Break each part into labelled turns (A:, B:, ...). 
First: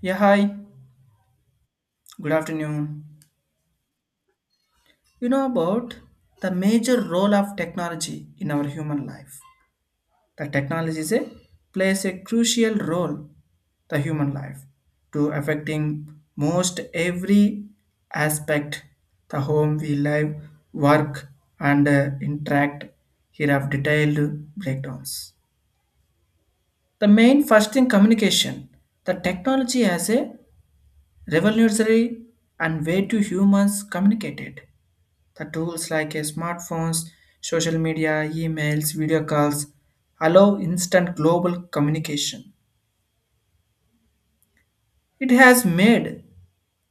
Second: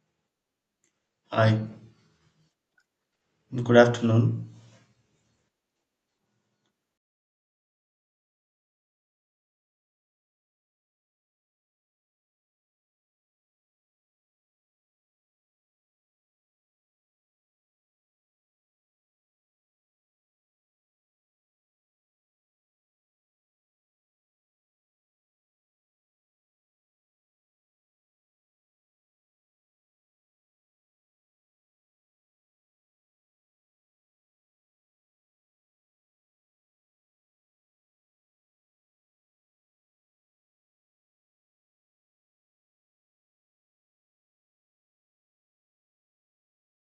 A: Yeah, hi.
B: Hi,
A: Good afternoon.
B: good afternoon.
A: You know about the major role of technology in our human life. The technology is a, plays a crucial role the human life to affecting most every aspect the home we live, work and interact here have detailed breakdowns. The main first thing communication. The technology has a revolutionary and way to humans communicated. The tools like a smartphones, social media, emails, video calls allow instant global communication. It has made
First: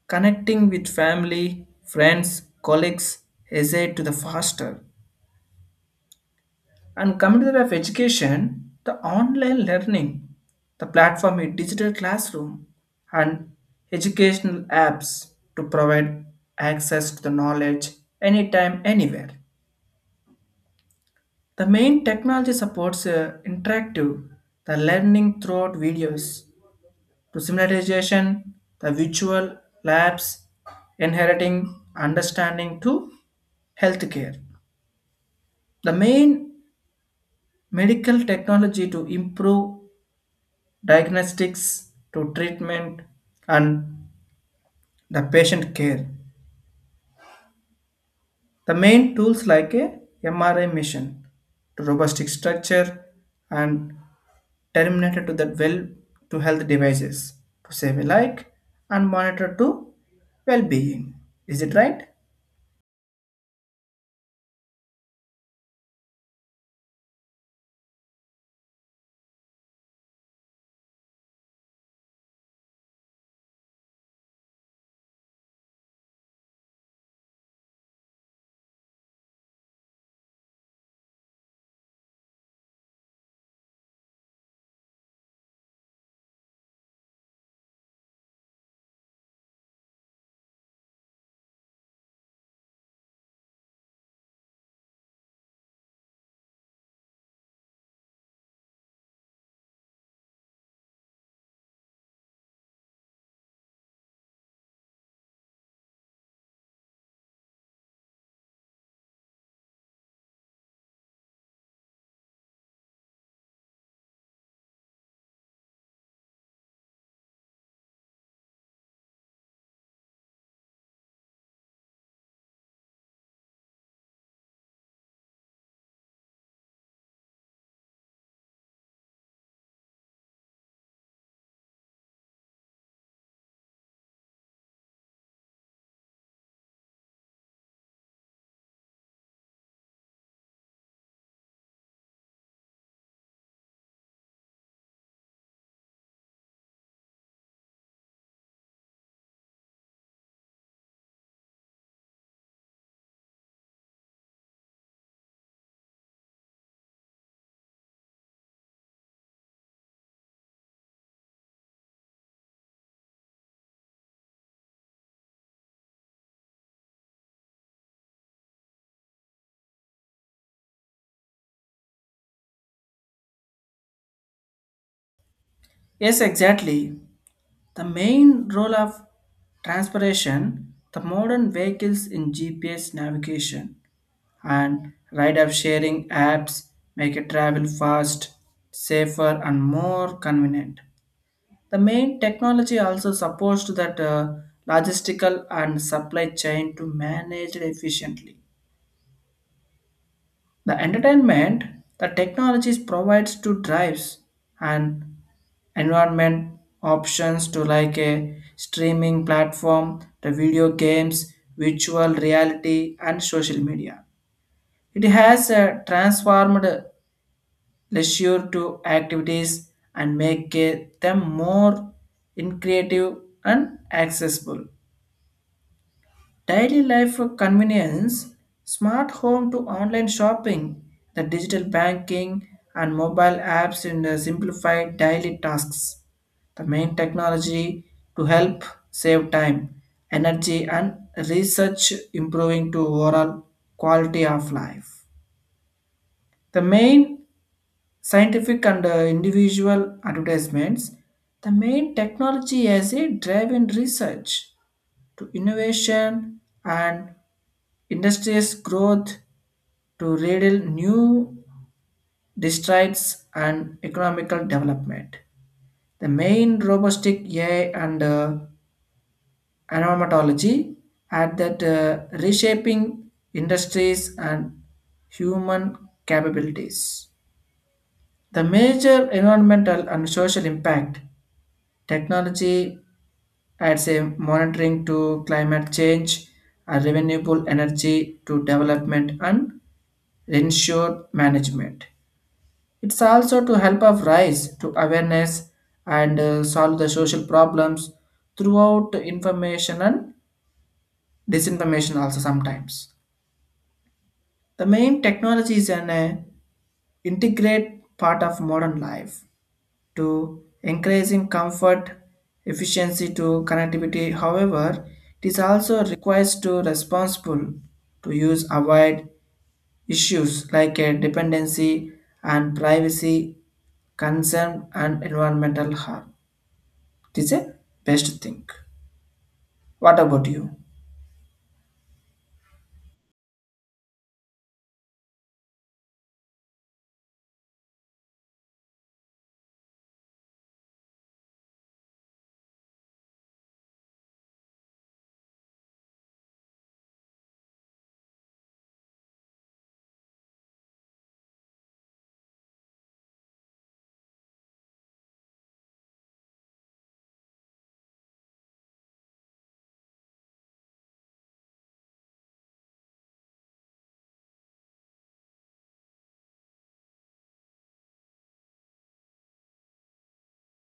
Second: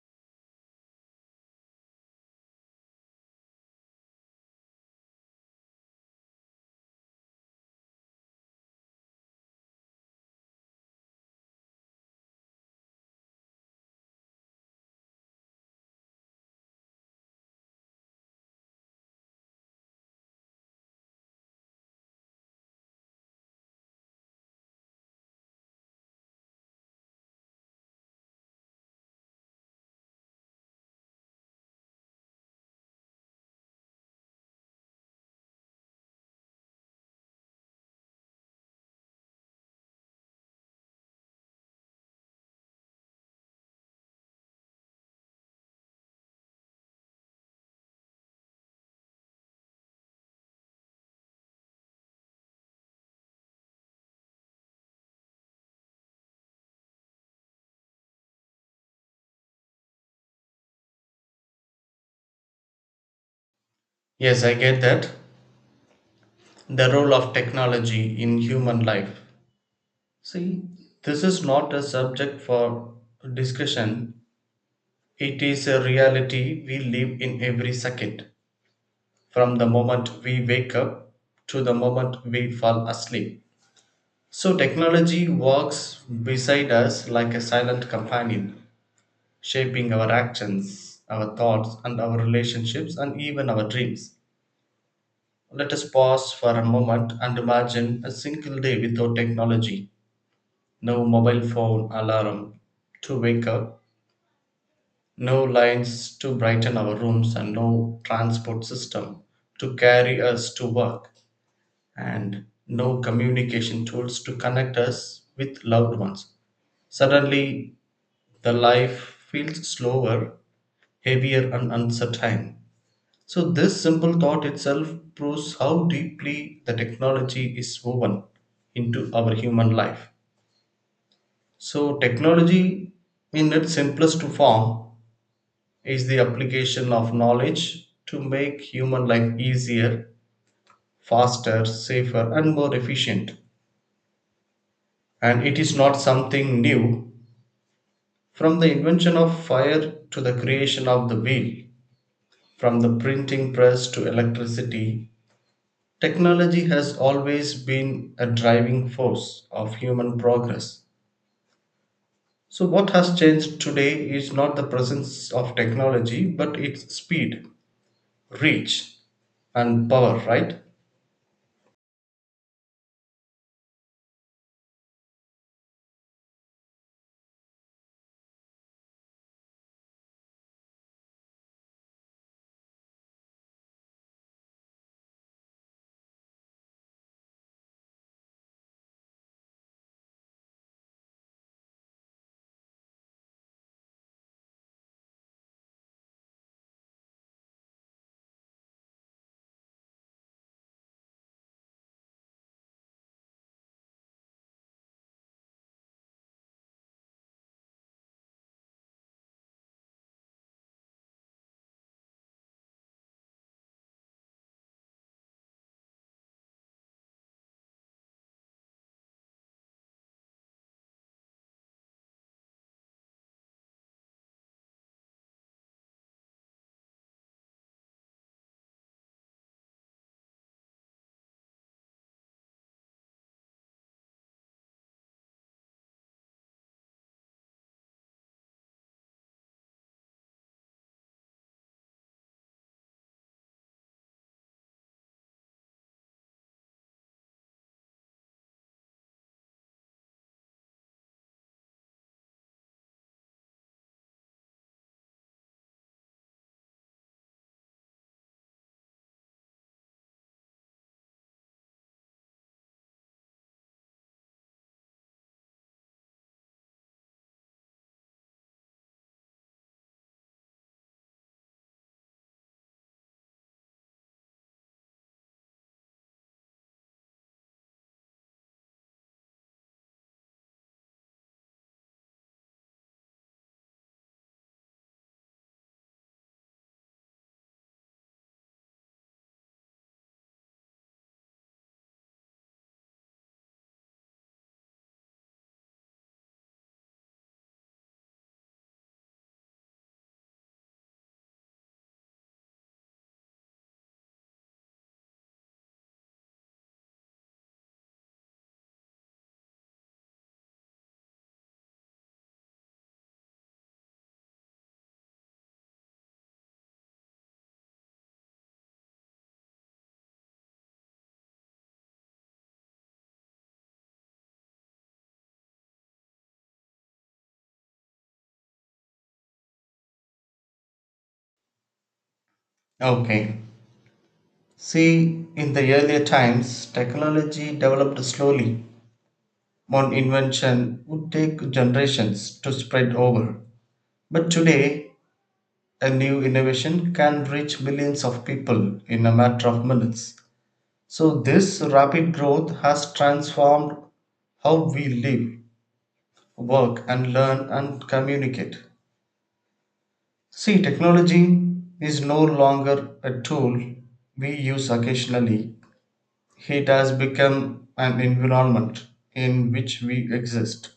A: connecting with family, friends, colleagues easier to the faster. And coming to the of education, the online learning, the platform is digital classroom and educational apps to provide access to the knowledge anytime, anywhere. The main technology supports interactive, the learning throughout videos, to simularization, the virtual labs, inheriting, understanding to healthcare. The main medical technology to improve diagnostics to treatment and the patient care. The main tools like a MRI machine to robotic structure and terminated to the well to health devices to save a like and monitor to well-being, is it right?
B: Yes, I get that. The role of technology in human life. See, this is not a subject for discussion, it is a reality we live in every second, from the moment we wake up to the moment we fall asleep. So, technology walks beside us like a silent companion, shaping our actions, our thoughts, and our relationships, and even our dreams. Let us pause for a moment and imagine a single day without technology. No mobile phone alarm to wake up, no lights to brighten our rooms, and no transport system to carry us to work, and no communication tools to connect us with loved ones. Suddenly, the life feels slower, heavier, and uncertain. So this simple thought itself proves how deeply the technology is woven into our human life. So technology in its simplest form is the application of knowledge to make human life easier, faster, safer and more efficient. And it is not something new. From the invention of fire to the creation of the wheel, from the printing press to electricity, technology has always been a driving force of human progress. So, what has changed today is not the presence of technology, but its speed, reach, and power, right?
A: Yes, exactly. The main role of transportation, the modern vehicles in GPS navigation and ride of sharing apps make it travel fast, safer and more convenient. The main technology also supports that logistical and supply chain to manage it efficiently. The entertainment, the technologies provides to drives and environment options to like a streaming platform, the video games, virtual reality, and social media. It has transformed leisure to activities and make them more in creative and accessible. Daily life for convenience, smart home to online shopping, the digital banking and mobile apps in the simplified daily tasks. The main technology to help save time, energy and research improving to overall quality of life. The main scientific and individual advertisements, the main technology as a drive in research to innovation and industries growth to riddle new districts and economical development. The main robotic AI and anomatology had that reshaping industries and human capabilities. The major environmental and social impact technology adds a monitoring to climate change and renewable energy to development and ensure management. It's also to help us rise to awareness and solve the social problems throughout information and disinformation also sometimes. The main technology is an integrate part of modern life to increasing comfort, efficiency to connectivity. However, it is also requires to responsible to use avoid issues like dependency and privacy concern and environmental harm. It is a best thing. What about you?
B: Okay. See, in the earlier times, technology developed slowly. One invention would take generations to spread over. But today, a new innovation can reach millions of people in a matter of minutes. So, this rapid growth has transformed how we live, work, and learn and communicate. See, technology is no longer a tool we use occasionally, it has become an environment in which we exist.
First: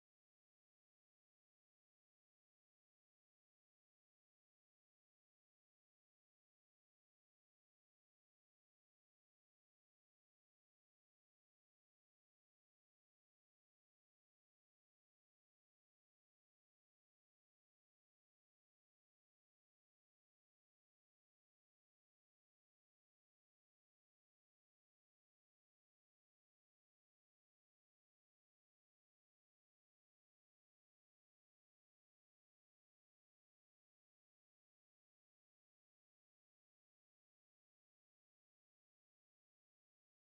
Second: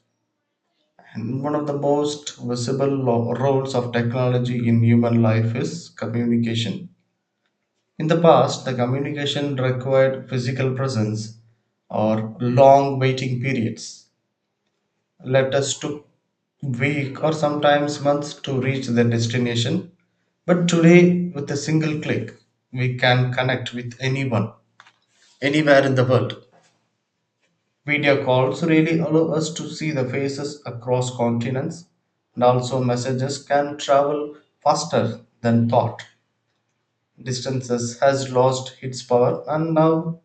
B: And one of the most visible roles of technology in human life is communication. In the past, the communication required physical presence or long waiting periods. Letters took week or sometimes months to reach their destination. But today, with a single click, we can connect with anyone, anywhere in the world. Video calls really allow us to see the faces across continents, and also messages can travel faster than thought. Distances has lost its power, and now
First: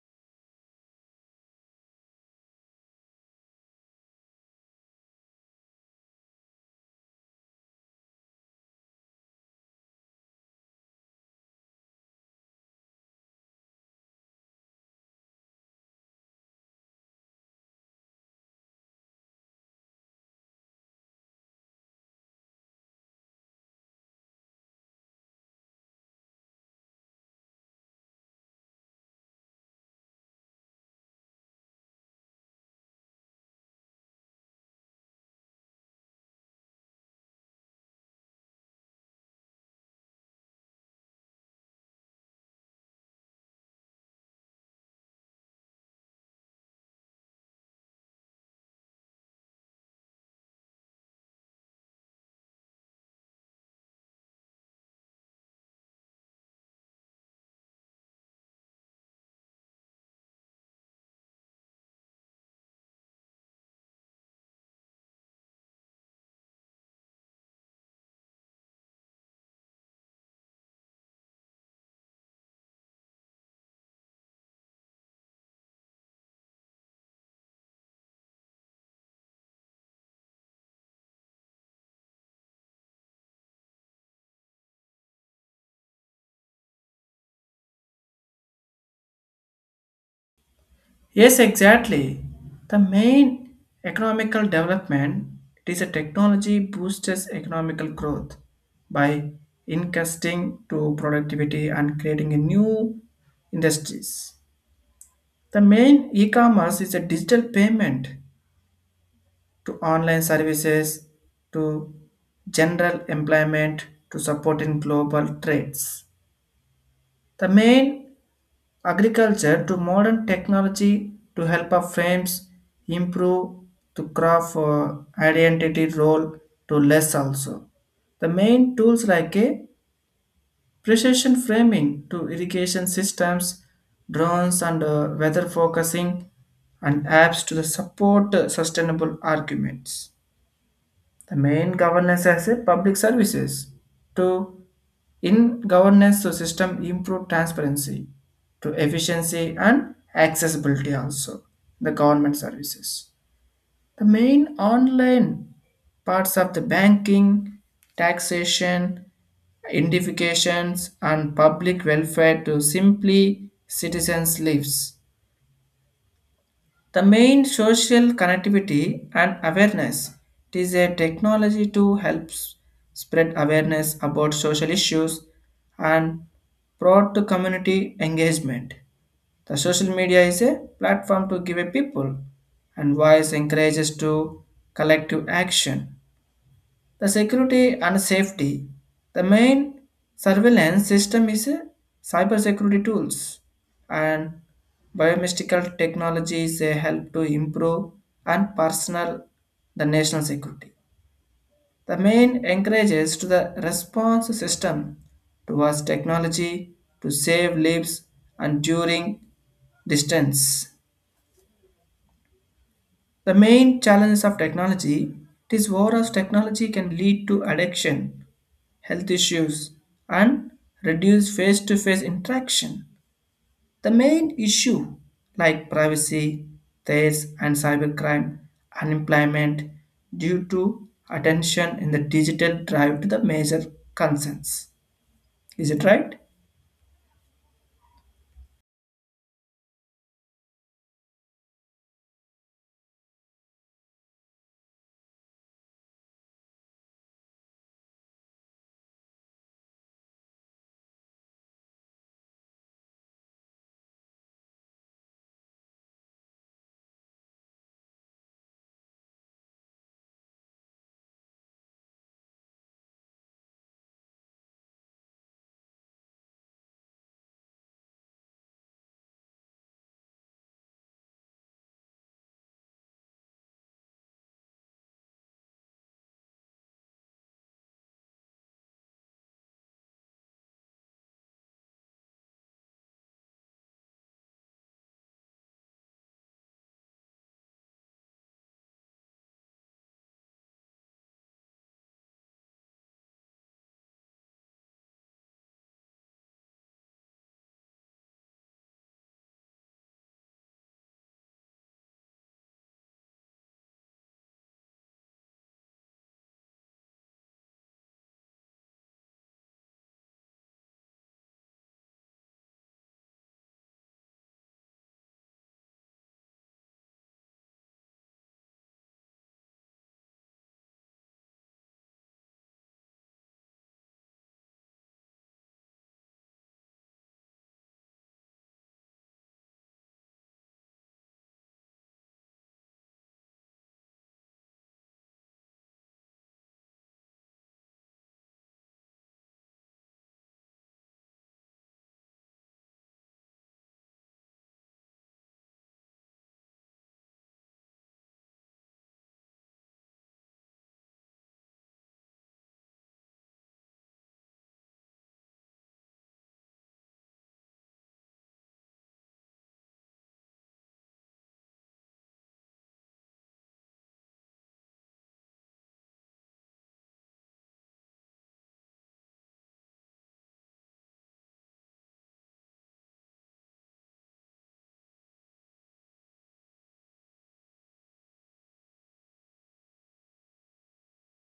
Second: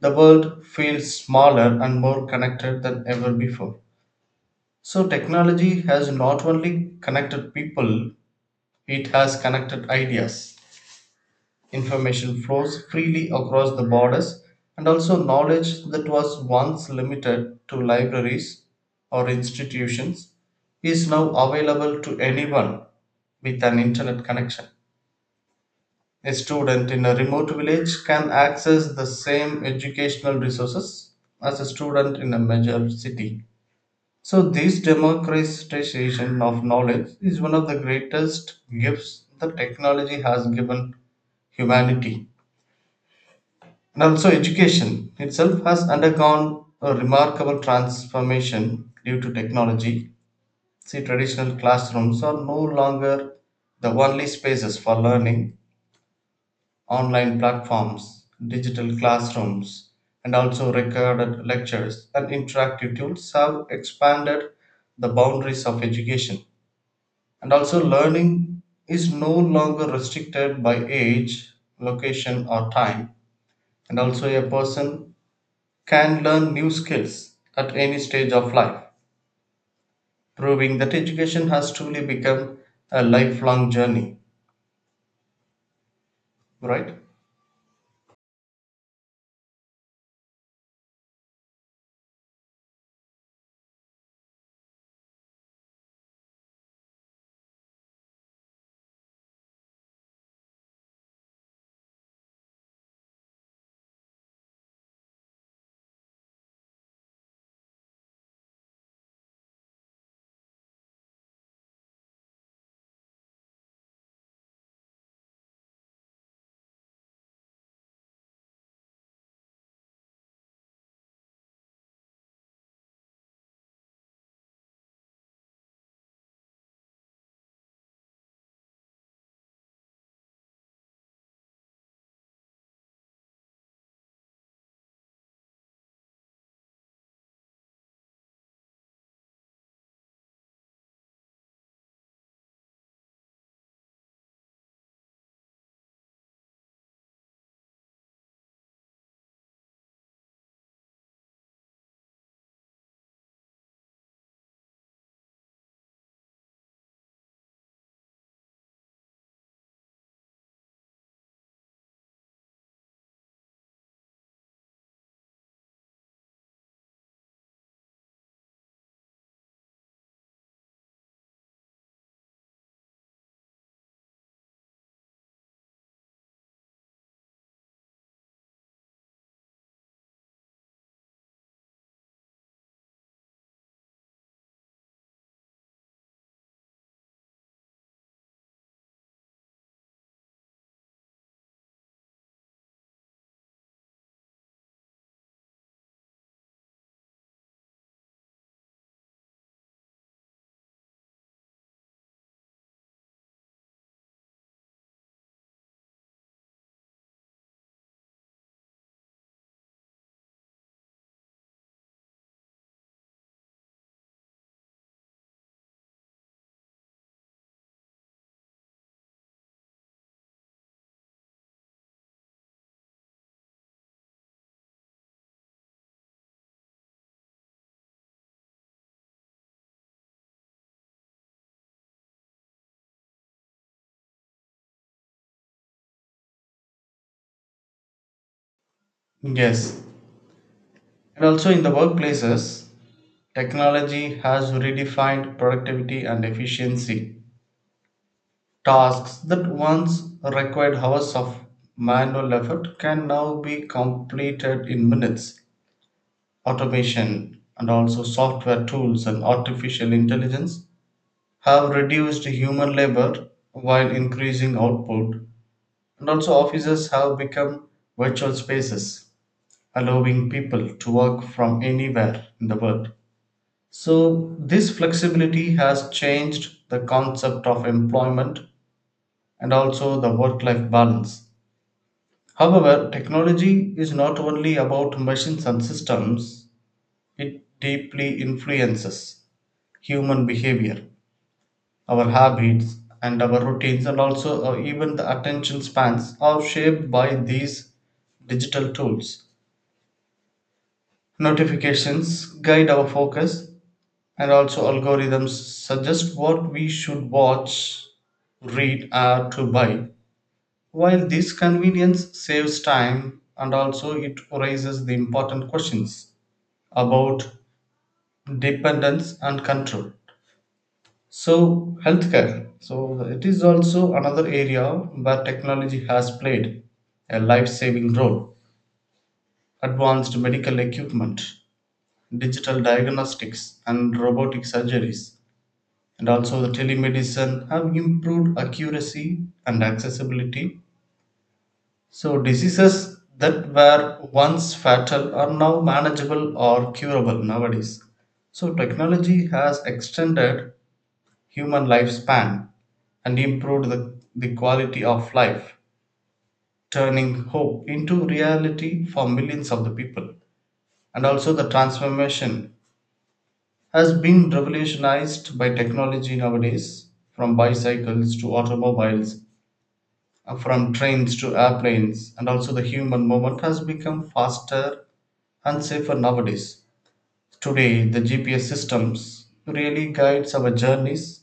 B: the world feels smaller and more connected than ever before. So, technology has not only connected people, it has connected ideas. Information flows freely across the borders, and also knowledge that was once limited to libraries or institutions is now available to anyone with an internet connection. A student in a remote village can access the same educational resources as a student in a major city. So, this democratization of knowledge is one of the greatest gifts that technology has given humanity. And also, education itself has undergone a remarkable transformation due to technology. See, traditional classrooms are no longer the only spaces for learning. Online platforms, digital classrooms, and also recorded lectures and interactive tools have expanded the boundaries of education. And also, learning is no longer restricted by age, location, or time. And also, a person can learn new skills at any stage of life, proving that education has truly become a lifelong journey, right?
A: Yes, exactly. The main economical development, it is a technology boosts economical growth by incasting to productivity and creating a new industries. The main e-commerce is a digital payment to online services to general employment to support in global trades. The main agriculture to modern technology to help our firms improve to craft identity role to less also. The main tools like a precision framing to irrigation systems, drones and weather focusing and apps to the support sustainable arguments. The main governance as a public services to in governance, so system improve transparency to efficiency and accessibility also. The government services. The main online parts of the banking, taxation, identifications and public welfare to simply citizens' lives. The main social connectivity and awareness. It is a technology to help spread awareness about social issues and promote to community engagement. The social media is a platform to give a people and voice encourages to collective action. The security and safety. The main surveillance system is a cybersecurity tools and biomedical technologies, they help to improve and personal the national security. The main encourages to the response system towards technology to save lives and during distance. The main challenges of technology, it is war of technology can lead to addiction, health issues, and reduce face to face interaction. The main issue, like privacy, theft, and cybercrime, unemployment, due to attention in the digital drive to the major concerns. Is it right?
B: Yes. And also, in the workplaces, technology has redefined productivity and efficiency. Tasks that once required hours of manual effort can now be completed in minutes. Automation and also software tools and artificial intelligence have reduced human labor while increasing output, and also offices have become virtual spaces, allowing people to work from anywhere in the world. So this flexibility has changed the concept of employment and also the work life balance. However, technology is not only about machines and systems, it deeply influences human behavior, our habits, and our routines, and also even the attention spans are shaped by these digital tools. Notifications guide our focus, and also algorithms suggest what we should watch, read, or to buy. While this convenience saves time, and also it raises the important questions about dependence and control. So, healthcare. So, it is also another area where technology has played a life saving role. Advanced medical equipment, digital diagnostics, and robotic surgeries, and also the telemedicine have improved accuracy and accessibility. So, diseases that were once fatal are now manageable or curable nowadays. So, technology has extended human lifespan and improved the quality of life, turning hope into reality for millions of the people. And also, the transformation has been revolutionized by technology nowadays, from bicycles to automobiles, from trains to airplanes, and also the human movement has become faster and safer nowadays. Today, the GPS systems really guides our journeys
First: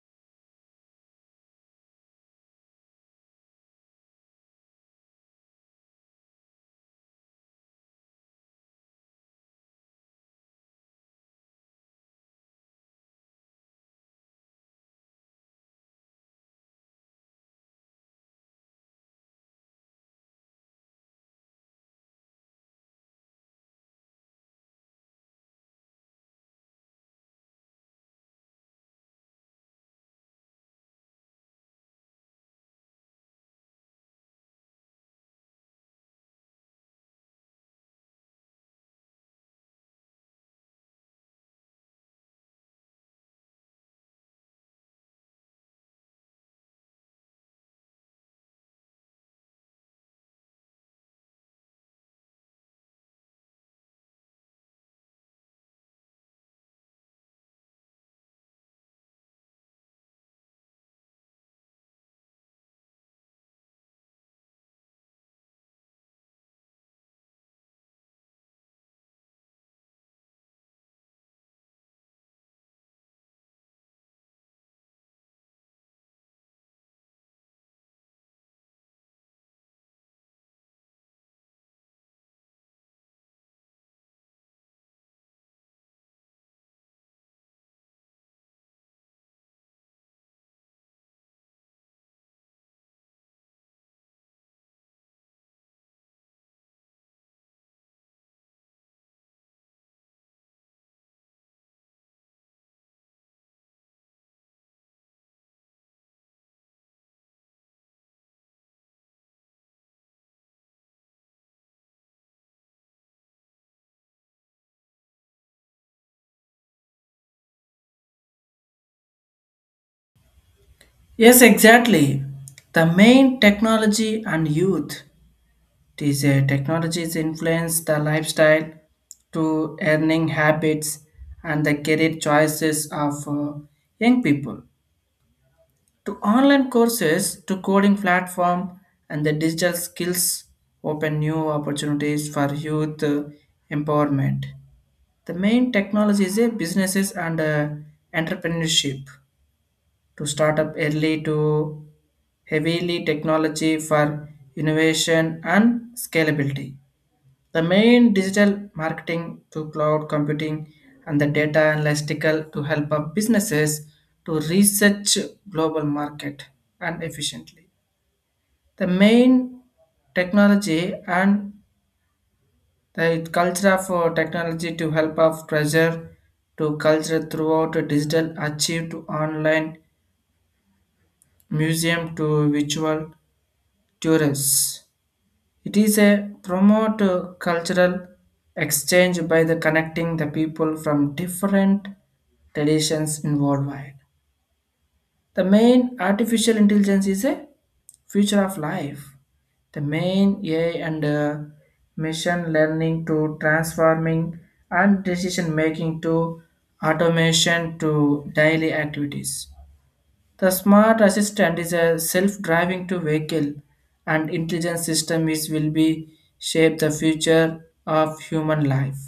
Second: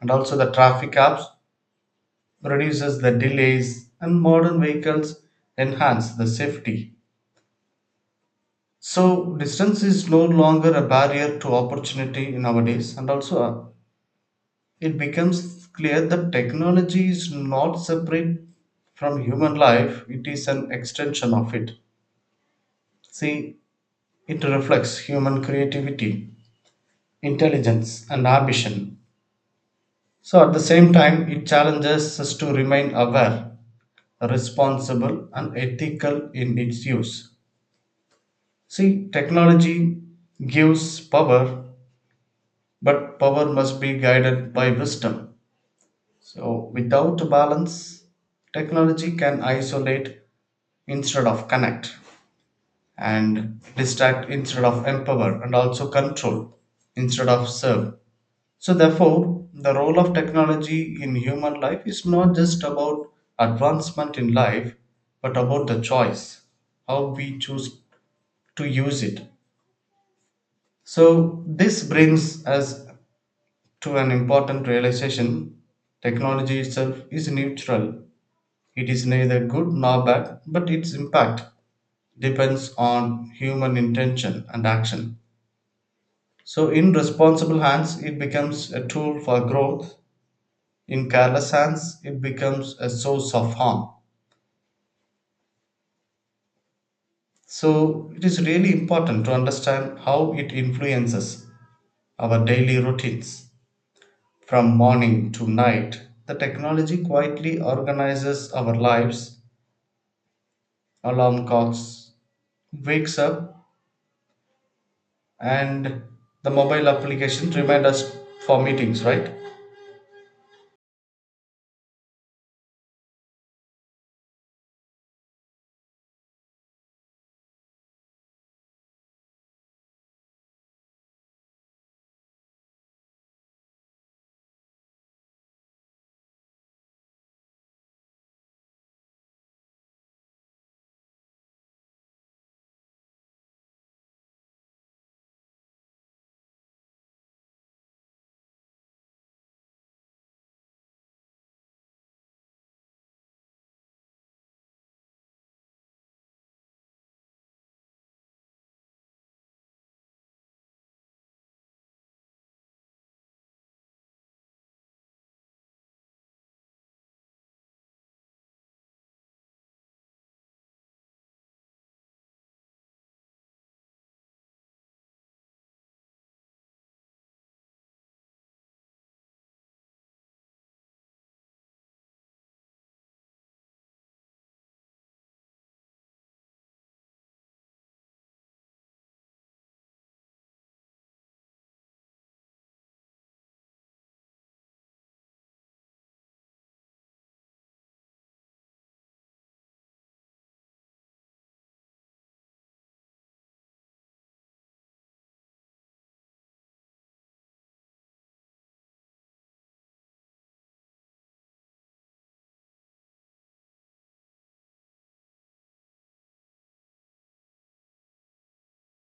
B: and also the traffic apps reduces the delays, and modern vehicles enhance the safety. So, distance is no longer a barrier to opportunity nowadays, and also it becomes clear that technology is not separate from human life, it is an extension of it. See, it reflects human creativity, intelligence, and ambition. So, at the same time, it challenges us to remain aware, responsible, and ethical in its use. See, technology gives power, but power must be guided by wisdom. So, without balance, technology can isolate instead of connect, and distract instead of empower, and also control instead of serve. So, therefore, the role of technology in human life is not just about advancement in life, but about the choice, how we choose to use it. So, this brings us to an important realization. Technology itself is neutral. It is neither good nor bad, but its impact depends on human intention and action. So, in responsible hands, it becomes a tool for growth. In careless hands, it becomes a source of harm. So, it is really important to understand how it influences our daily routines. From morning to night the technology quietly organizes our lives. Alarm clocks wakes up and the mobile application remind us for meetings, right?
A: Yes, exactly. The main technology and youth. These technologies influence the lifestyle to earning habits and the career choices of young people. To online courses to coding platform and the digital skills open new opportunities for youth empowerment. The main technology is a businesses and entrepreneurship to start up early to heavily technology for innovation and scalability. The main digital marketing to cloud computing and the data analytical to help up businesses to research global market and efficiently. The main technology and the culture of technology to help up treasure to culture throughout a digital achieve to online museum to virtual tourists. It is a promote cultural exchange by the connecting the people from different traditions in worldwide. The main artificial intelligence is a future of life. The main AI and machine learning to transforming and decision making to automation to daily activities. The smart assistant is a self-driving to vehicle and intelligent system is will be shape the future of human life.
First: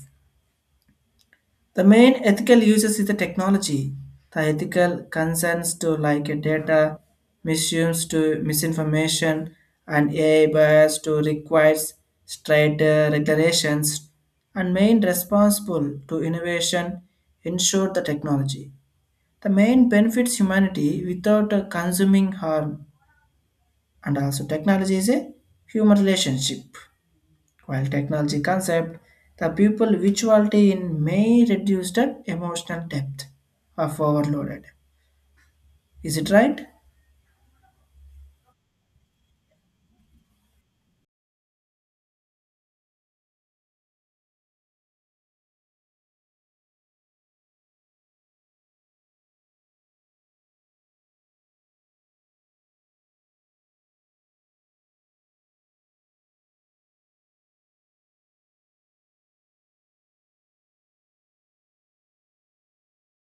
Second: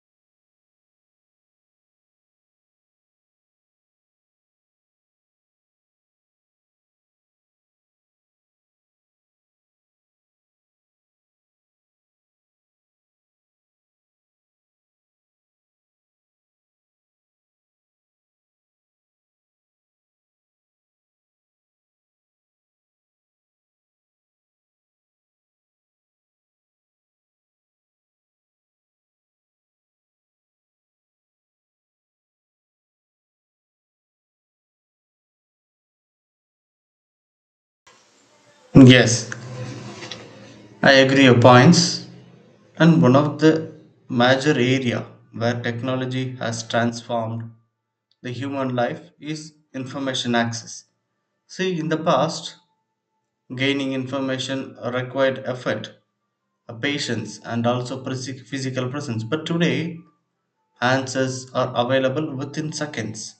A: The main ethical uses is the technology. The ethical concerns to like a data misuse to misinformation and AI bias to requires straight regulations and main responsible to innovation ensure the technology. The main benefits humanity without consuming harm, and also technology is a human relationship while technology concept the people virtuality in may reduce the emotional depth of overloaded. Is it right?
B: Yes, I agree your points. And one of the major area where technology has transformed the human life is information access. See, in the past, gaining information required effort, patience and also physical presence. But today, answers are available within seconds.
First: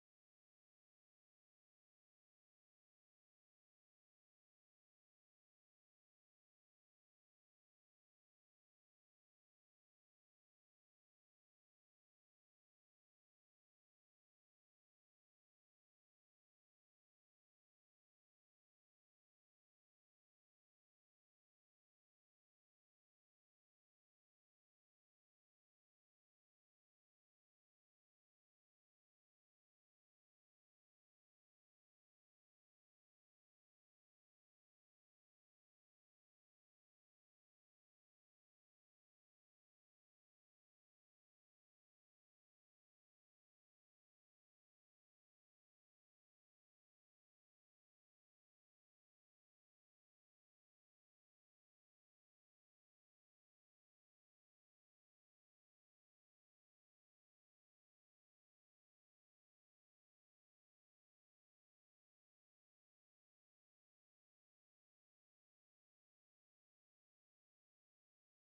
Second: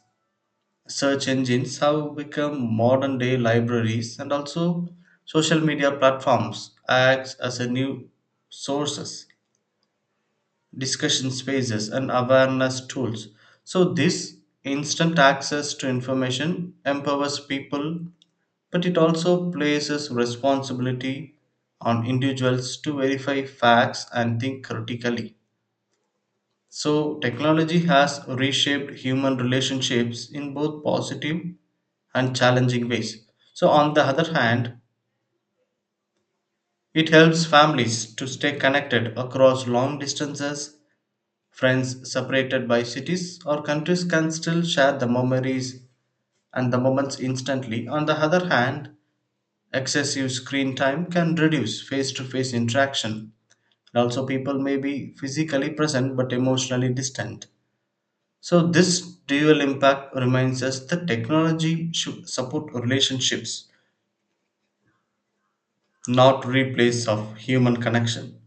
B: Search engines have become modern day libraries, and also social media platforms acts as a new sources, discussion spaces, and awareness tools. So, this instant access to information empowers people, but it also places responsibility on individuals to verify facts and think critically. So, technology has reshaped human relationships in both positive and challenging ways. So, on the other hand, it helps families to stay connected across long distances. Friends separated by cities or countries can still share the memories and the moments instantly. On the other hand, excessive screen time can reduce face to face interaction. And also, people may be physically present but emotionally distant. So, this dual impact reminds us that technology should support relationships, not replace of human connection.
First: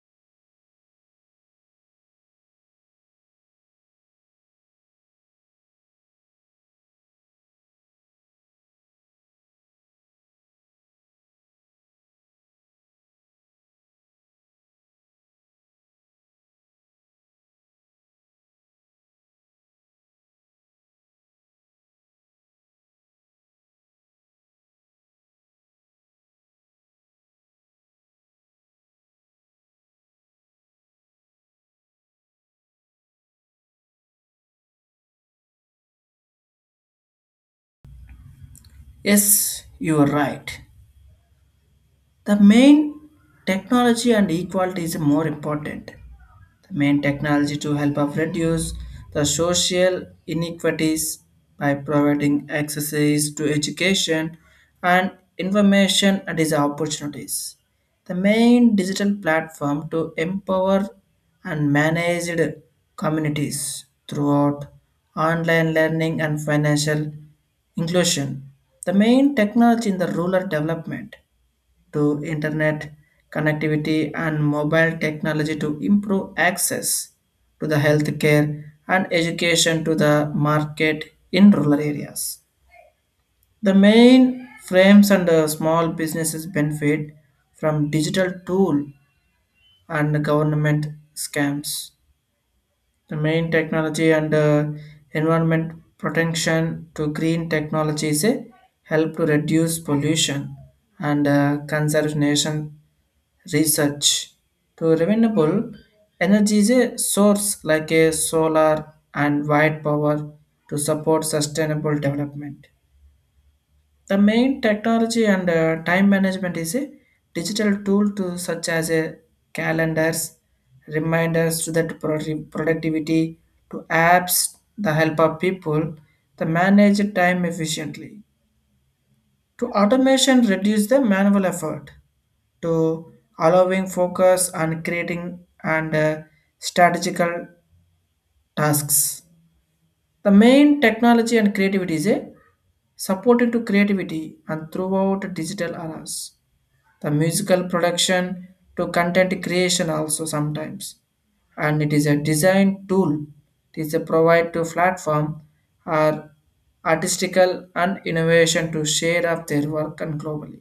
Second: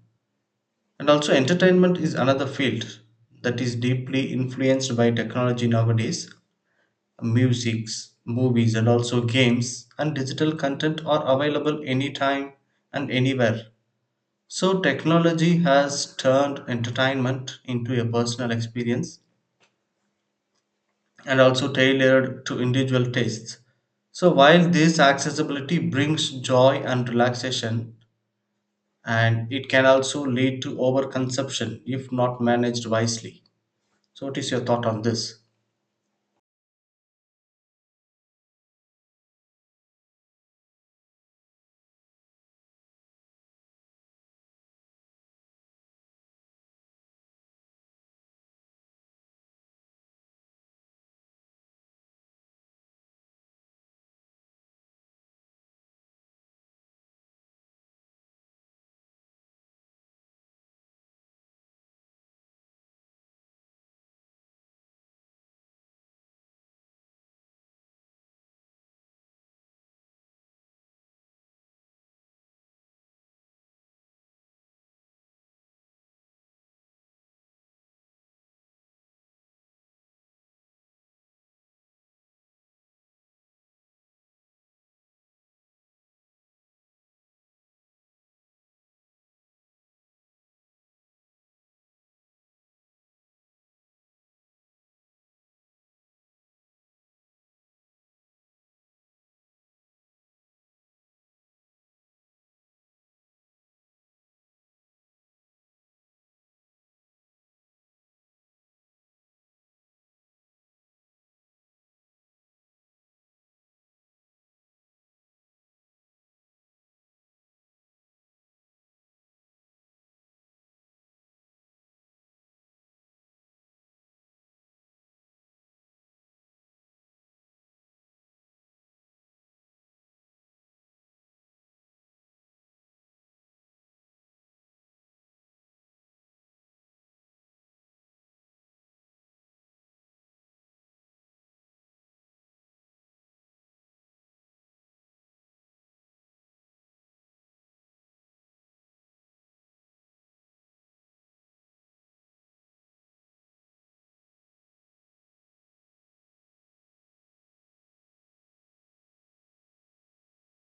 B: And also, entertainment is another field that is deeply influenced by technology nowadays. Musics, movies, and also games and digital content are available anytime and anywhere. So, technology has turned entertainment into a personal experience and also tailored to individual tastes. So, while this accessibility brings joy and relaxation, and it can also lead to overconsumption if not managed wisely. So, what is your thought on this?
A: Yes, you are right. The main technology and equality is more important. The main technology to help of reduce the social inequities by providing access to education and information and its opportunities. The main digital platform to empower and manage communities throughout online learning and financial inclusion. The main technology in the rural development to internet connectivity and mobile technology to improve access to the healthcare and education to the market in rural areas. The main frames and small businesses benefit from digital tool and government scams. The main technology and environment protection to green technologies, help to reduce pollution and conservation research to renewable energy is a source like a solar and white power to support sustainable development. The main technology and time management is a digital tool to such as a calendars, reminders to that productivity, to apps that help of people to manage time efficiently. To automation reduce the manual effort to allowing focus on creating and strategical tasks. The main technology and creativity is a supporting to creativity and throughout digital eras. The musical production to content creation also sometimes and it is a design tool, it is a provide to platform or artistical and innovation to share of their work and globally.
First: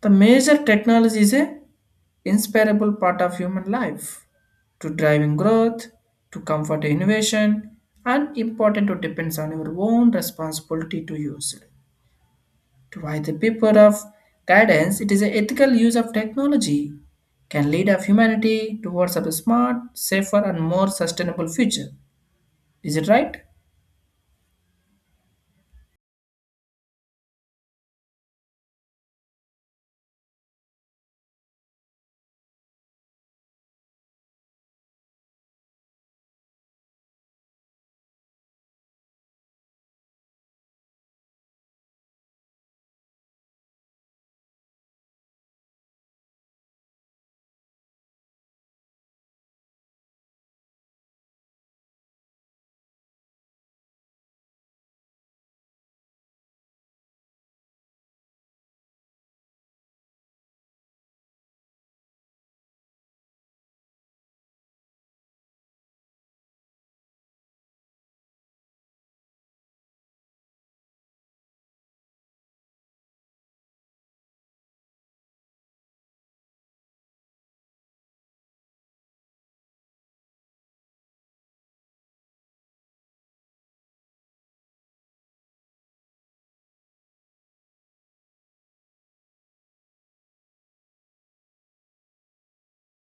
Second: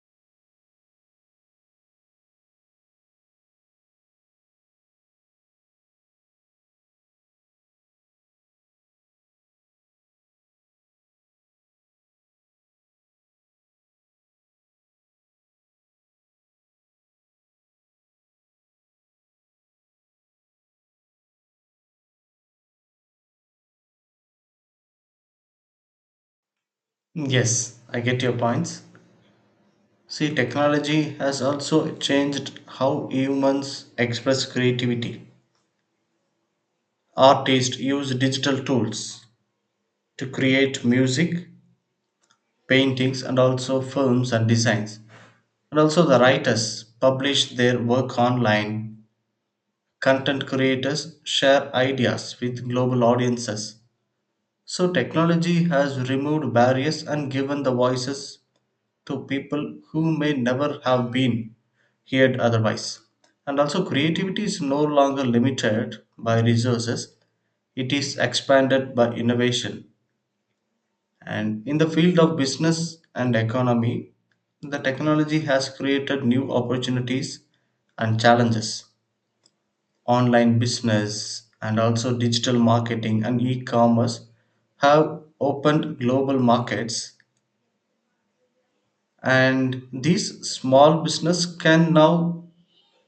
A: The major technology is a inseparable part of human life to driving growth to comfort innovation and important to depends on your own responsibility to use it. Why the paper of guidance, it is an ethical use of technology, can lead of humanity towards a smart, safer, and more sustainable future. Is it right?
B: Yes, I get your points. See, technology has also changed how humans express creativity. Artists use digital tools to create music, paintings, and also films and designs. And also, the writers publish their work online. Content creators share ideas with global audiences. So, technology has removed barriers and given the voices to people who may never have been heard otherwise. And also, creativity is no longer limited by resources, it is expanded by innovation. And in the field of business and economy, the technology has created new opportunities and challenges. Online business and also digital marketing and e commerce have opened global markets, and these small business can now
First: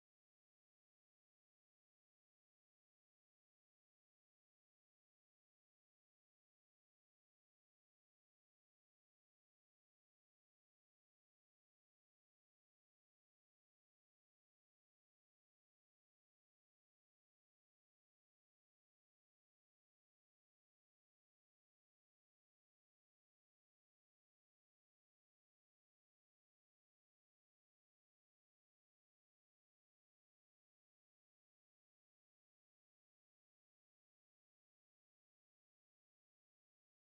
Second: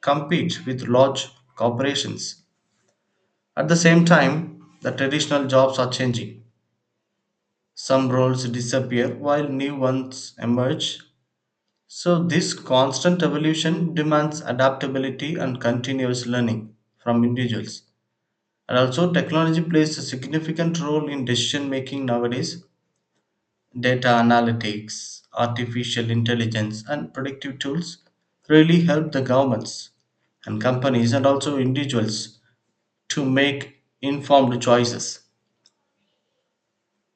B: compete with large corporations. At the same time, the traditional jobs are changing. Some roles disappear while new ones emerge. So, this constant evolution demands adaptability and continuous learning from individuals. And also, technology plays a significant role in decision making nowadays. Data analytics, artificial intelligence, and predictive tools really help the governments and companies and also individuals to make informed choices.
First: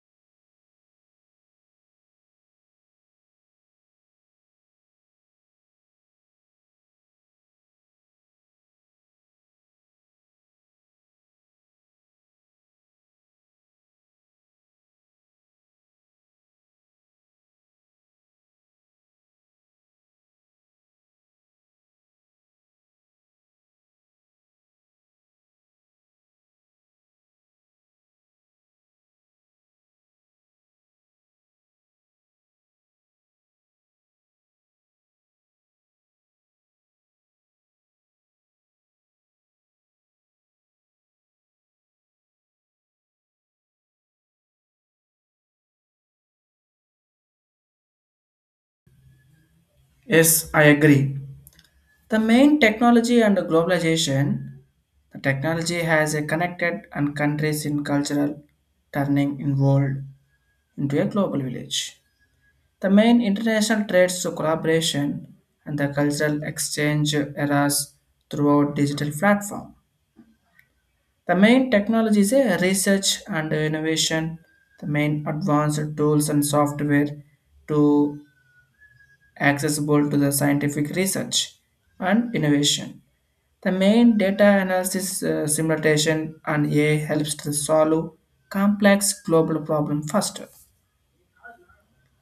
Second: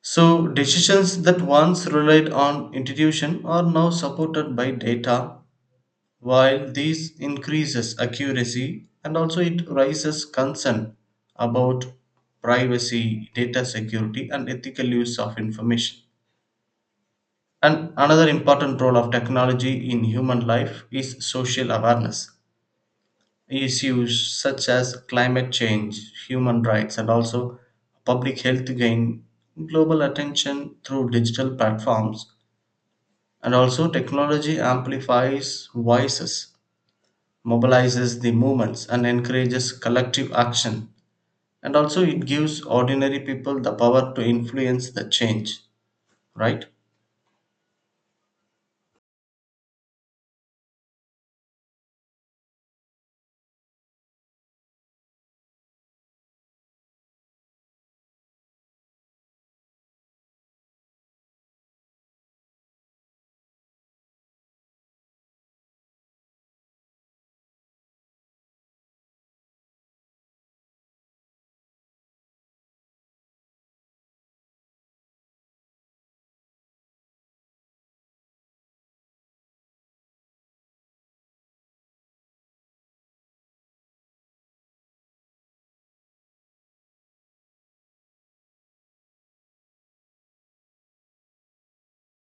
B: So, decisions that once relied on intuition are now supported by data, while this increases accuracy and also it raises concern about privacy, data security, and ethical use of information. And another important role of technology in human life is social awareness. Issues such as climate change, human rights, and also public health gain global attention through digital platforms. And also, technology amplifies voices, mobilizes the movements, and encourages collective action. And also, it gives ordinary people the power to influence the change, right?
A: Yes, I agree. The main technology and globalization, the technology has a connected and countries in cultural turning in world into a global village. The main international trades to collaboration and the cultural exchange eras throughout digital platform. The main technology is a research and innovation, the main advanced tools and software to accessible to the scientific research and innovation. The main data analysis simulation and AI helps to solve complex global problem faster.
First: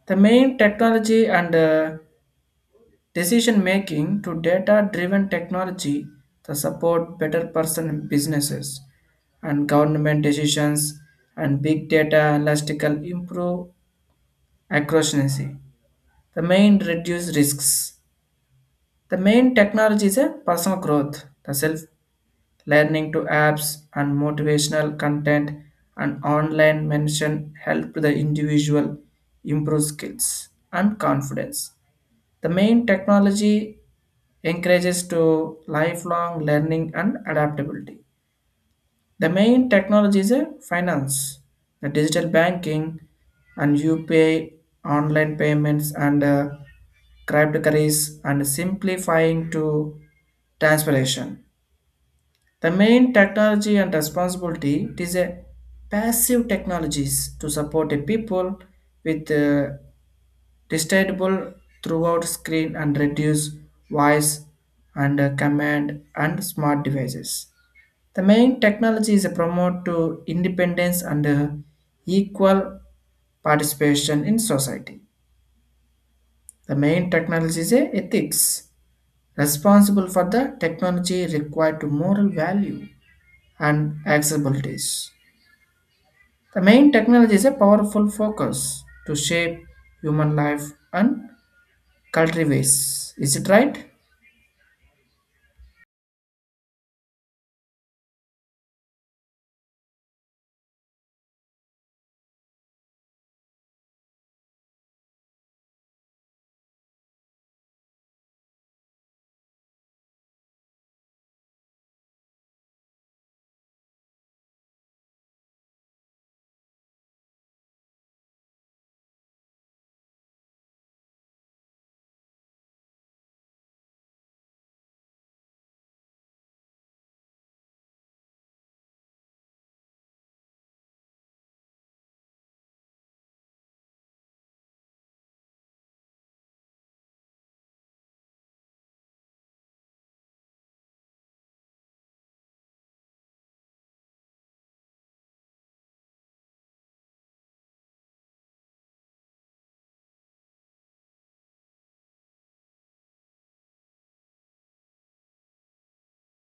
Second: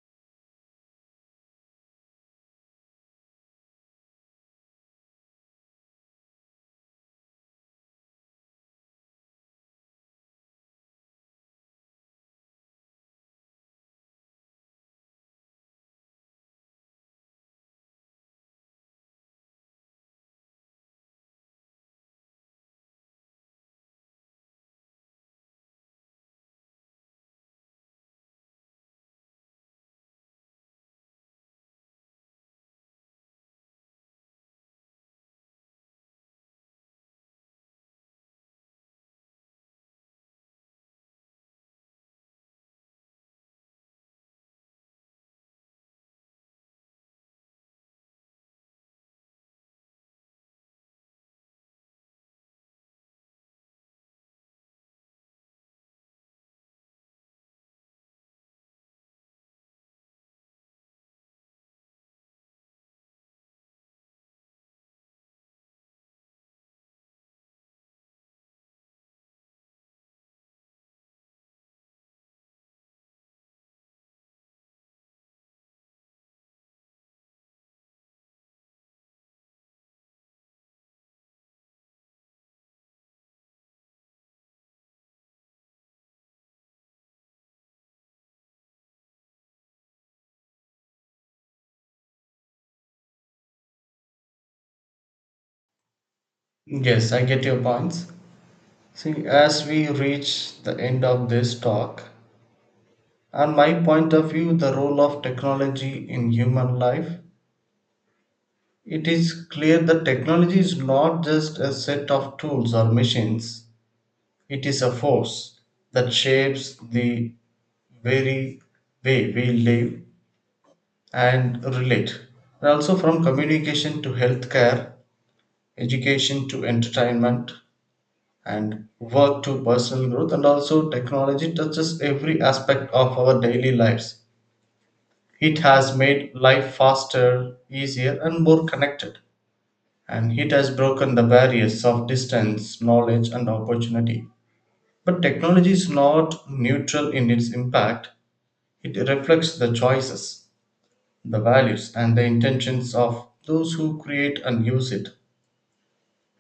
A: The main technology and decision making to data driven technology to support better person businesses and government decisions and big data analytical improve accuracy. The main reduce risks. The main technology is a personal growth, the self learning to apps and motivational content and online mention help the individual improve skills and confidence. The main technology encourages to lifelong learning and adaptability. The main technology is a finance, the digital banking, and UPI, online payments, and cryptocurrencies, and simplifying to transpiration. The main technology and responsibility, it is a passive technologies to support a people with distractible throughout screen and reduce voice and command and smart devices. The main technology is a promote to independence and equal participation in society. The main technology is a ethics, responsible for the technology required to moral value and accessibilities. The main technology is a powerful focus to shape human life and cultivates. Is it right?
B: Yes, I get your points. See, as we reach the end of this talk, on my point of view the role of technology in human life, it is clear that technology is not just a set of tools or machines, it is a force that shapes the very way we live and relate, and also from communication to healthcare, education to entertainment, and work to personal growth, and also technology touches every aspect of our daily lives. It has made life faster, easier, and more connected, and it has broken the barriers of distance, knowledge, and opportunity. But technology is not neutral in its impact, it reflects the choices, the values, and the intentions of those who create and use it.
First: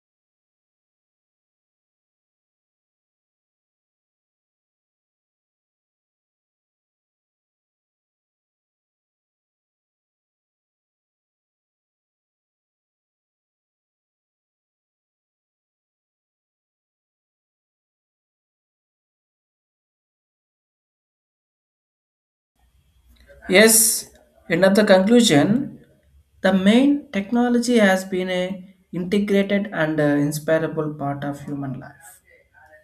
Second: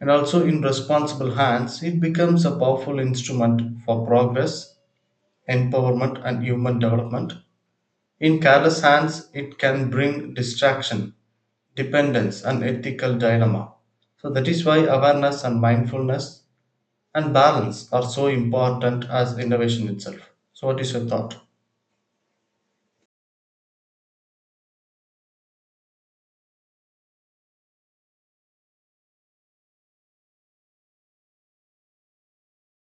B: And also, in responsible hands, it becomes a powerful instrument for progress, empowerment, and human development. In careless hands, it can bring distraction, dependence and ethical dilemma. So that is why awareness and mindfulness and balance are so important as innovation itself. So what is your thought?
A: Yes, end of the conclusion, the main technology has been a integrated and inseparable part of human life,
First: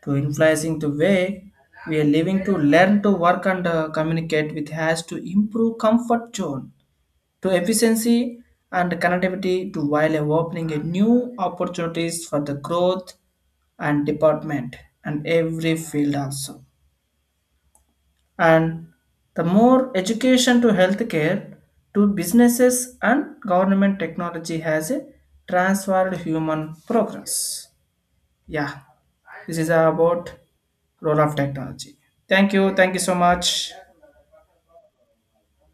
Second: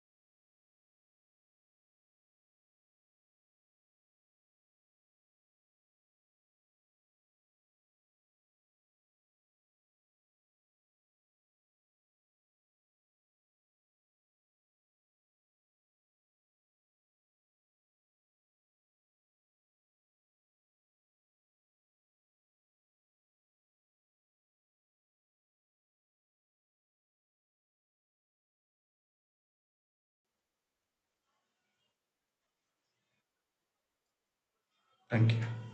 A: to influencing the way we are living to learn to work and communicate with has to improve comfort zone to efficiency and connectivity to while opening a new opportunities for the growth and department and every field also and the more education to healthcare to businesses and government technology has a transformed human progress. Yeah, this is about role of technology. Thank you, thank you so much.
B: Thank you.